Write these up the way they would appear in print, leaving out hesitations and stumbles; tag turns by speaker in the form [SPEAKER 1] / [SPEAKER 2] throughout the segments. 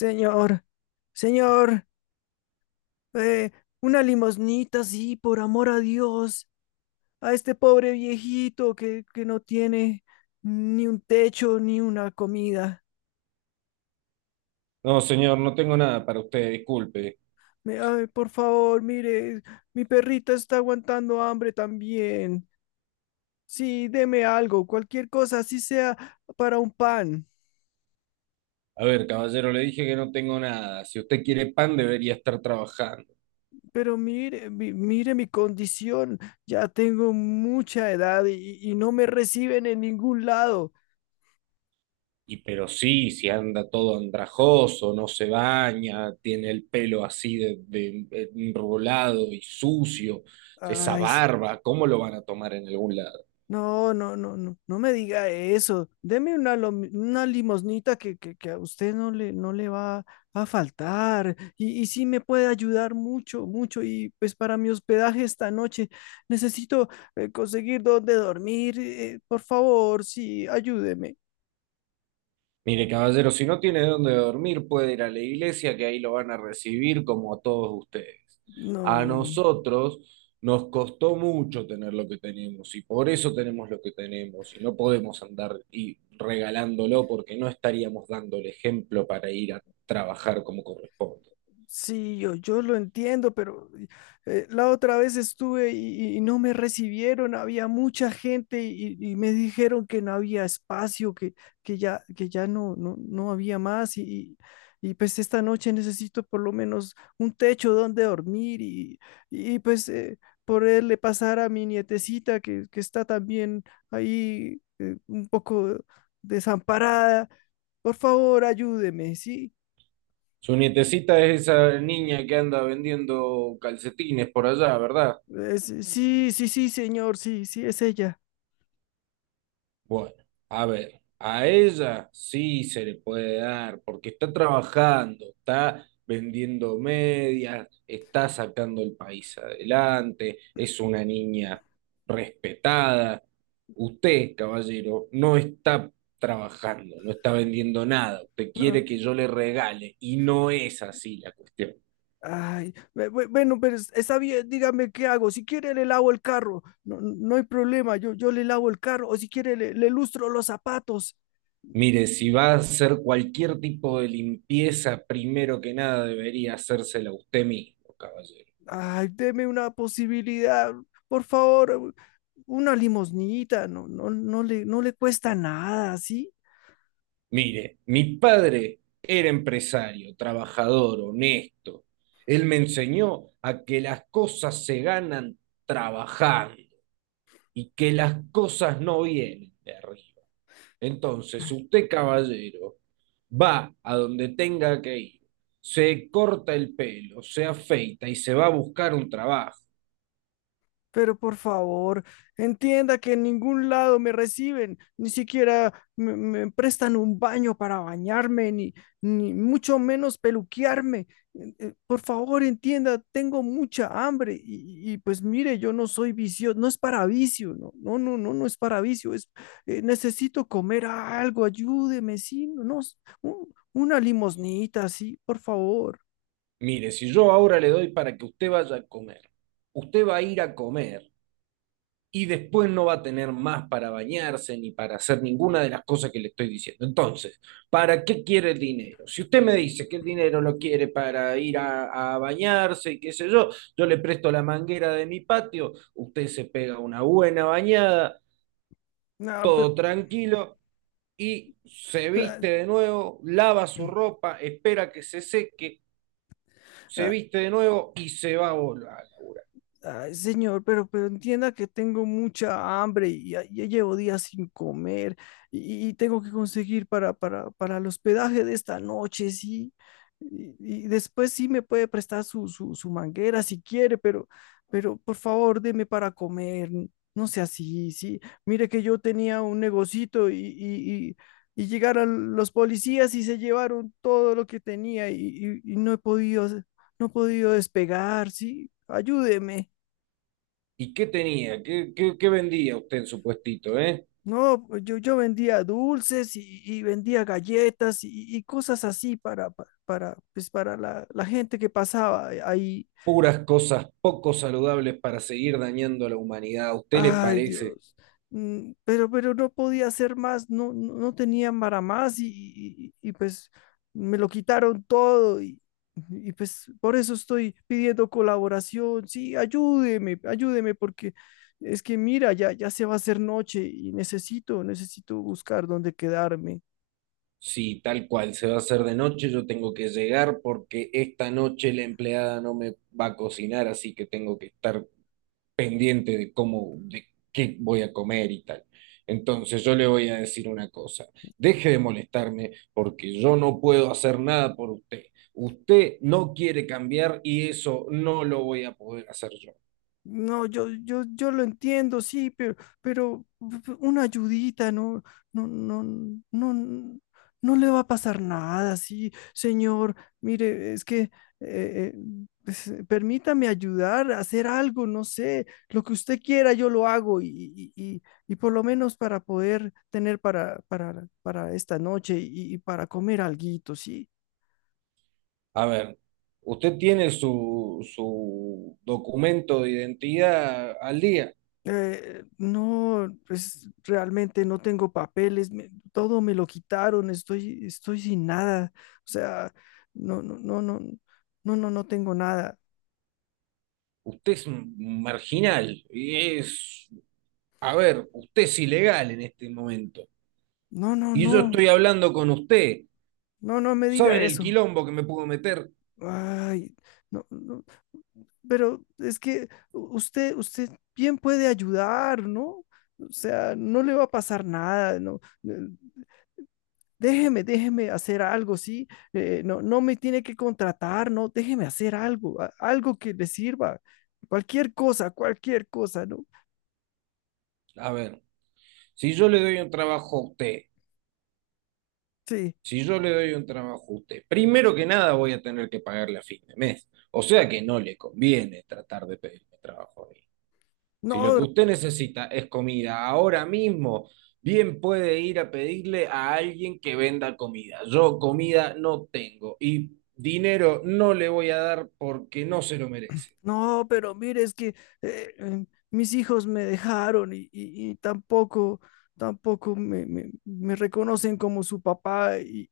[SPEAKER 1] Señor, señor, eh, una limosnita, sí, por amor a Dios, a este pobre viejito que no tiene ni un techo ni una comida.
[SPEAKER 2] No, señor, no tengo nada para usted, disculpe.
[SPEAKER 1] Ay, por favor, mire, mi perrita está aguantando hambre también. Sí, deme algo, cualquier cosa, así sea para un pan.
[SPEAKER 2] A ver, caballero, le dije que no tengo nada. Si usted quiere pan, debería estar trabajando.
[SPEAKER 1] Pero mire, mire mi condición, ya tengo mucha edad y no me reciben en ningún lado.
[SPEAKER 2] Y pero sí, si anda todo andrajoso, no se baña, tiene el pelo así enrulado y sucio, esa
[SPEAKER 1] Ay,
[SPEAKER 2] barba, ¿cómo lo van a tomar en algún lado?
[SPEAKER 1] no, no, no, no, no me diga eso. Deme una, una limosnita que a usted no le va a faltar. Y sí me puede ayudar mucho, mucho. Y pues para mi hospedaje esta noche necesito conseguir dónde dormir. Por favor, sí, ayúdeme.
[SPEAKER 2] Mire, caballero, si no tiene dónde dormir, puede ir a la iglesia, que ahí lo van a recibir como a todos ustedes. A
[SPEAKER 1] No.
[SPEAKER 2] nosotros nos costó mucho tener lo que tenemos y por eso tenemos lo que tenemos y no podemos andar y regalándolo porque no estaríamos dando el ejemplo para ir a trabajar como corresponde.
[SPEAKER 1] Sí, yo lo entiendo, pero la otra vez estuve y no me recibieron, había mucha gente y me dijeron que no había espacio, que, que ya no, no, no había más y, y, pues esta noche necesito por lo menos un techo donde dormir y pues poderle pasar a mi nietecita que está también ahí un poco desamparada. Por favor, ayúdeme, ¿sí?
[SPEAKER 2] Su nietecita es esa niña que anda vendiendo calcetines por allá, ¿verdad?
[SPEAKER 1] Sí, sí, sí, sí, señor, sí, sí, es ella.
[SPEAKER 2] Bueno, a ver, a ella sí se le puede dar, porque está trabajando, está vendiendo medias, está sacando el país adelante, es una niña respetada. Usted, caballero, no está trabajando, no está vendiendo nada, usted
[SPEAKER 1] No,
[SPEAKER 2] quiere que yo le regale, y no es así la cuestión.
[SPEAKER 1] ay, bueno, pero está bien, dígame qué hago. Si quiere, le lavo el carro. No, no hay problema, yo le lavo el carro. O si quiere, le lustro los zapatos.
[SPEAKER 2] Mire, si va a hacer cualquier tipo de limpieza, primero que nada debería hacérsela usted mismo, caballero.
[SPEAKER 1] Ay, deme una posibilidad, por favor, una limosnita. No, no, no le cuesta nada, ¿sí?
[SPEAKER 2] Mire, mi padre era empresario, trabajador, honesto. Él me enseñó a que las cosas se ganan trabajando y que las cosas no vienen de arriba. Entonces, usted, caballero, va a donde tenga que ir, se corta el pelo, se afeita y se va a buscar un trabajo.
[SPEAKER 1] Pero por favor, entienda que en ningún lado me reciben, ni siquiera me prestan un baño para bañarme, ni, ni mucho menos peluquearme. Por favor, entienda, tengo mucha hambre y, pues mire, yo no soy vicio, no es para vicio, no, no, no, no, no es para vicio, es necesito comer algo, ayúdeme, sí, no, no, una limosnita, sí, por favor.
[SPEAKER 2] Mire, si yo ahora le doy para que usted vaya a comer, usted va a ir a comer y después no va a tener más para bañarse ni para hacer ninguna de las cosas que le estoy diciendo. Entonces, ¿para qué quiere el dinero? Si usted me dice que el dinero lo quiere para ir a bañarse y qué sé yo, yo le presto la manguera de mi patio, usted se pega una buena bañada,
[SPEAKER 1] No, pero,
[SPEAKER 2] todo tranquilo y se viste de nuevo, lava su ropa, espera que se seque, se
[SPEAKER 1] ah,
[SPEAKER 2] viste de nuevo y se va a volver a laburar.
[SPEAKER 1] ay, señor, pero entienda que tengo mucha hambre y ya, ya llevo días sin comer y tengo que conseguir para el hospedaje de esta noche, sí. Y después sí me puede prestar su manguera si quiere, pero por favor, deme para comer. No sea así, sí. Mire que yo tenía un negocito y llegaron los policías y se llevaron todo lo que tenía y no he podido, no he podido despegar, sí. Ayúdeme.
[SPEAKER 2] ¿Y qué tenía? ¿Qué vendía usted en su puestito, eh?
[SPEAKER 1] No, pues yo vendía dulces y vendía galletas y cosas así para, pues para la gente que pasaba ahí.
[SPEAKER 2] Puras cosas poco saludables para seguir dañando a la humanidad. ¿A usted le
[SPEAKER 1] Ay,
[SPEAKER 2] parece?
[SPEAKER 1] Dios. Mm, pero no podía hacer más, no, no, no tenía para más y, pues me lo quitaron todo y pues por eso estoy pidiendo colaboración. Sí, ayúdeme, ayúdeme porque es que mira, ya, ya se va a hacer noche y necesito, necesito buscar dónde quedarme.
[SPEAKER 2] Si tal cual se va a hacer de noche, yo tengo que llegar porque esta noche la empleada no me va a cocinar, así que tengo que estar pendiente de cómo, de qué voy a comer y tal. Entonces yo le voy a decir una cosa, deje de molestarme porque yo no puedo hacer nada por usted. Usted no quiere cambiar y eso no lo voy a poder hacer yo.
[SPEAKER 1] No, yo lo entiendo, sí, pero una ayudita, no, no, no, no, no le va a pasar nada, sí, señor. Mire, es que eh, pues, permítame ayudar a hacer algo, no sé, lo que usted quiera, yo lo hago y, y- y por lo menos para poder tener para esta noche y para comer alguito, sí.
[SPEAKER 2] A ver, usted tiene su documento de identidad al día.
[SPEAKER 1] No, pues realmente no tengo papeles, todo me lo quitaron, estoy, estoy sin nada, o sea, no, no, no, no, no, no, no tengo nada,
[SPEAKER 2] Usted es un marginal y es, a ver, usted es ilegal en este momento.
[SPEAKER 1] no, no,
[SPEAKER 2] Y yo
[SPEAKER 1] no,
[SPEAKER 2] estoy hablando con usted.
[SPEAKER 1] no, no me diga
[SPEAKER 2] ¿Saben el
[SPEAKER 1] eso,
[SPEAKER 2] quilombo que me puedo meter?
[SPEAKER 1] ay, no, no, pero es que usted, usted bien puede ayudar, ¿no? O sea, no le va a pasar nada, ¿no? Eh, déjeme, déjeme hacer algo, ¿sí? No, no me tiene que contratar, no, déjeme hacer algo, algo que le sirva, cualquier cosa, ¿no?
[SPEAKER 2] A ver, si yo le doy un trabajo a usted,
[SPEAKER 1] Sí,
[SPEAKER 2] si yo le doy un trabajo a usted, primero que nada voy a tener que pagarle a fin de mes. O sea que no le conviene tratar de pedirme trabajo. Si lo
[SPEAKER 1] no,
[SPEAKER 2] que usted necesita es comida ahora mismo, bien puede ir a pedirle a alguien que venda comida. Yo comida no tengo y dinero no le voy a dar porque no se lo merece.
[SPEAKER 1] no, pero mire, es que mis hijos me dejaron y tampoco, tampoco me reconocen como su papá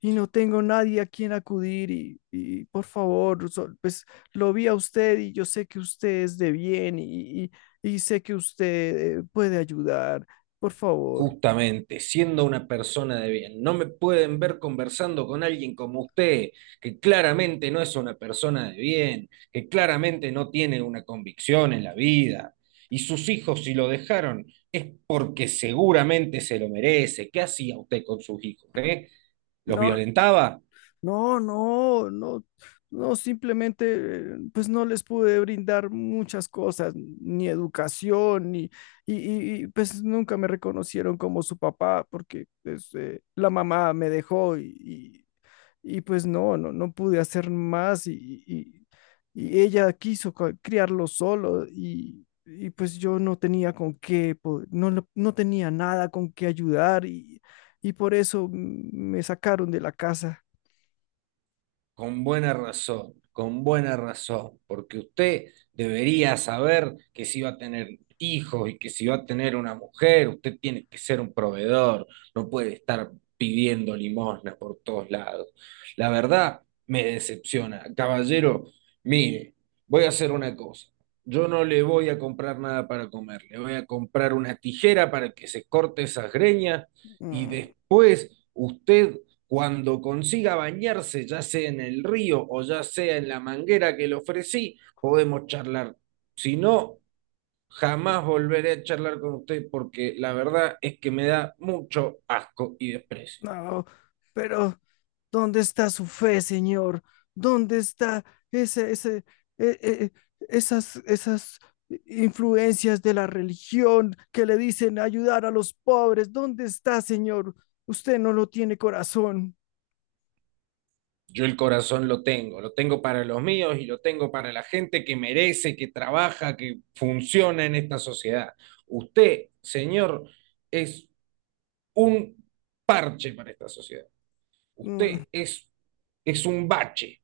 [SPEAKER 1] y no tengo nadie a quien acudir y por favor, pues lo vi a usted y yo sé que usted es de bien y sé que usted puede ayudar, por favor.
[SPEAKER 2] Justamente, siendo una persona de bien, no me pueden ver conversando con alguien como usted, que claramente no es una persona de bien, que claramente no tiene una convicción en la vida. Y sus hijos, si lo dejaron, es porque seguramente se lo merece. ¿Qué hacía usted con sus hijos, eh? ¿Los
[SPEAKER 1] No,
[SPEAKER 2] violentaba?
[SPEAKER 1] no, no, no, no, simplemente pues no les pude brindar muchas cosas, ni educación, ni, y, pues nunca me reconocieron como su papá porque pues, la mamá me dejó y, pues no, no, no pude hacer más y ella quiso criarlo solo y, pues yo no tenía con qué, no, no tenía nada con qué ayudar y por eso me sacaron de la casa.
[SPEAKER 2] Con buena razón, porque usted debería saber que si va a tener hijos y que si va a tener una mujer, usted tiene que ser un proveedor, no puede estar pidiendo limosna por todos lados. La verdad me decepciona. Caballero, mire, voy a hacer una cosa. Yo no le voy a comprar nada para comer, le voy a comprar una tijera para que se corte esas greñas y
[SPEAKER 1] Mm,
[SPEAKER 2] después usted, cuando consiga bañarse, ya sea en el río o ya sea en la manguera que le ofrecí, podemos charlar. Si no, jamás volveré a charlar con usted porque la verdad es que me da mucho asco y desprecio.
[SPEAKER 1] no, pero ¿dónde está su fe, Señor? ¿Dónde está ese, ese, eh, eh, esas, esas influencias de la religión que le dicen ayudar a los pobres? ¿Dónde está, Señor? Usted no lo tiene corazón.
[SPEAKER 2] Yo el corazón lo tengo para los míos y lo tengo para la gente que merece, que trabaja, que funciona en esta sociedad. Usted, señor, es un parche para esta sociedad.
[SPEAKER 1] Mm,
[SPEAKER 2] Usted es un bache.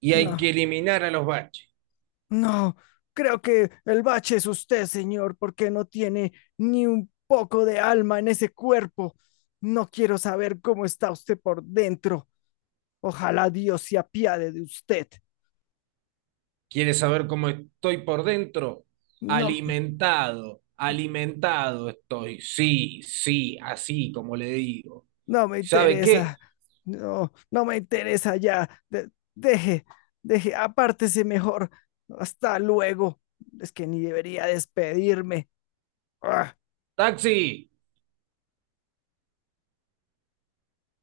[SPEAKER 2] Y hay
[SPEAKER 1] no,
[SPEAKER 2] que eliminar a los baches.
[SPEAKER 1] no, creo que el bache es usted, señor, porque no tiene ni un poco de alma en ese cuerpo. No quiero saber cómo está usted por dentro. Ojalá Dios se apiade de usted.
[SPEAKER 2] ¿Quieres saber cómo estoy por dentro?
[SPEAKER 1] No,
[SPEAKER 2] Alimentado, alimentado estoy. Sí, sí, así como le digo.
[SPEAKER 1] no me
[SPEAKER 2] ¿Sabe qué?
[SPEAKER 1] interesa. No, no me interesa ya. Deje, deje, apártese mejor. Hasta luego. Es que ni debería despedirme. ¡Ah!
[SPEAKER 2] Taxi,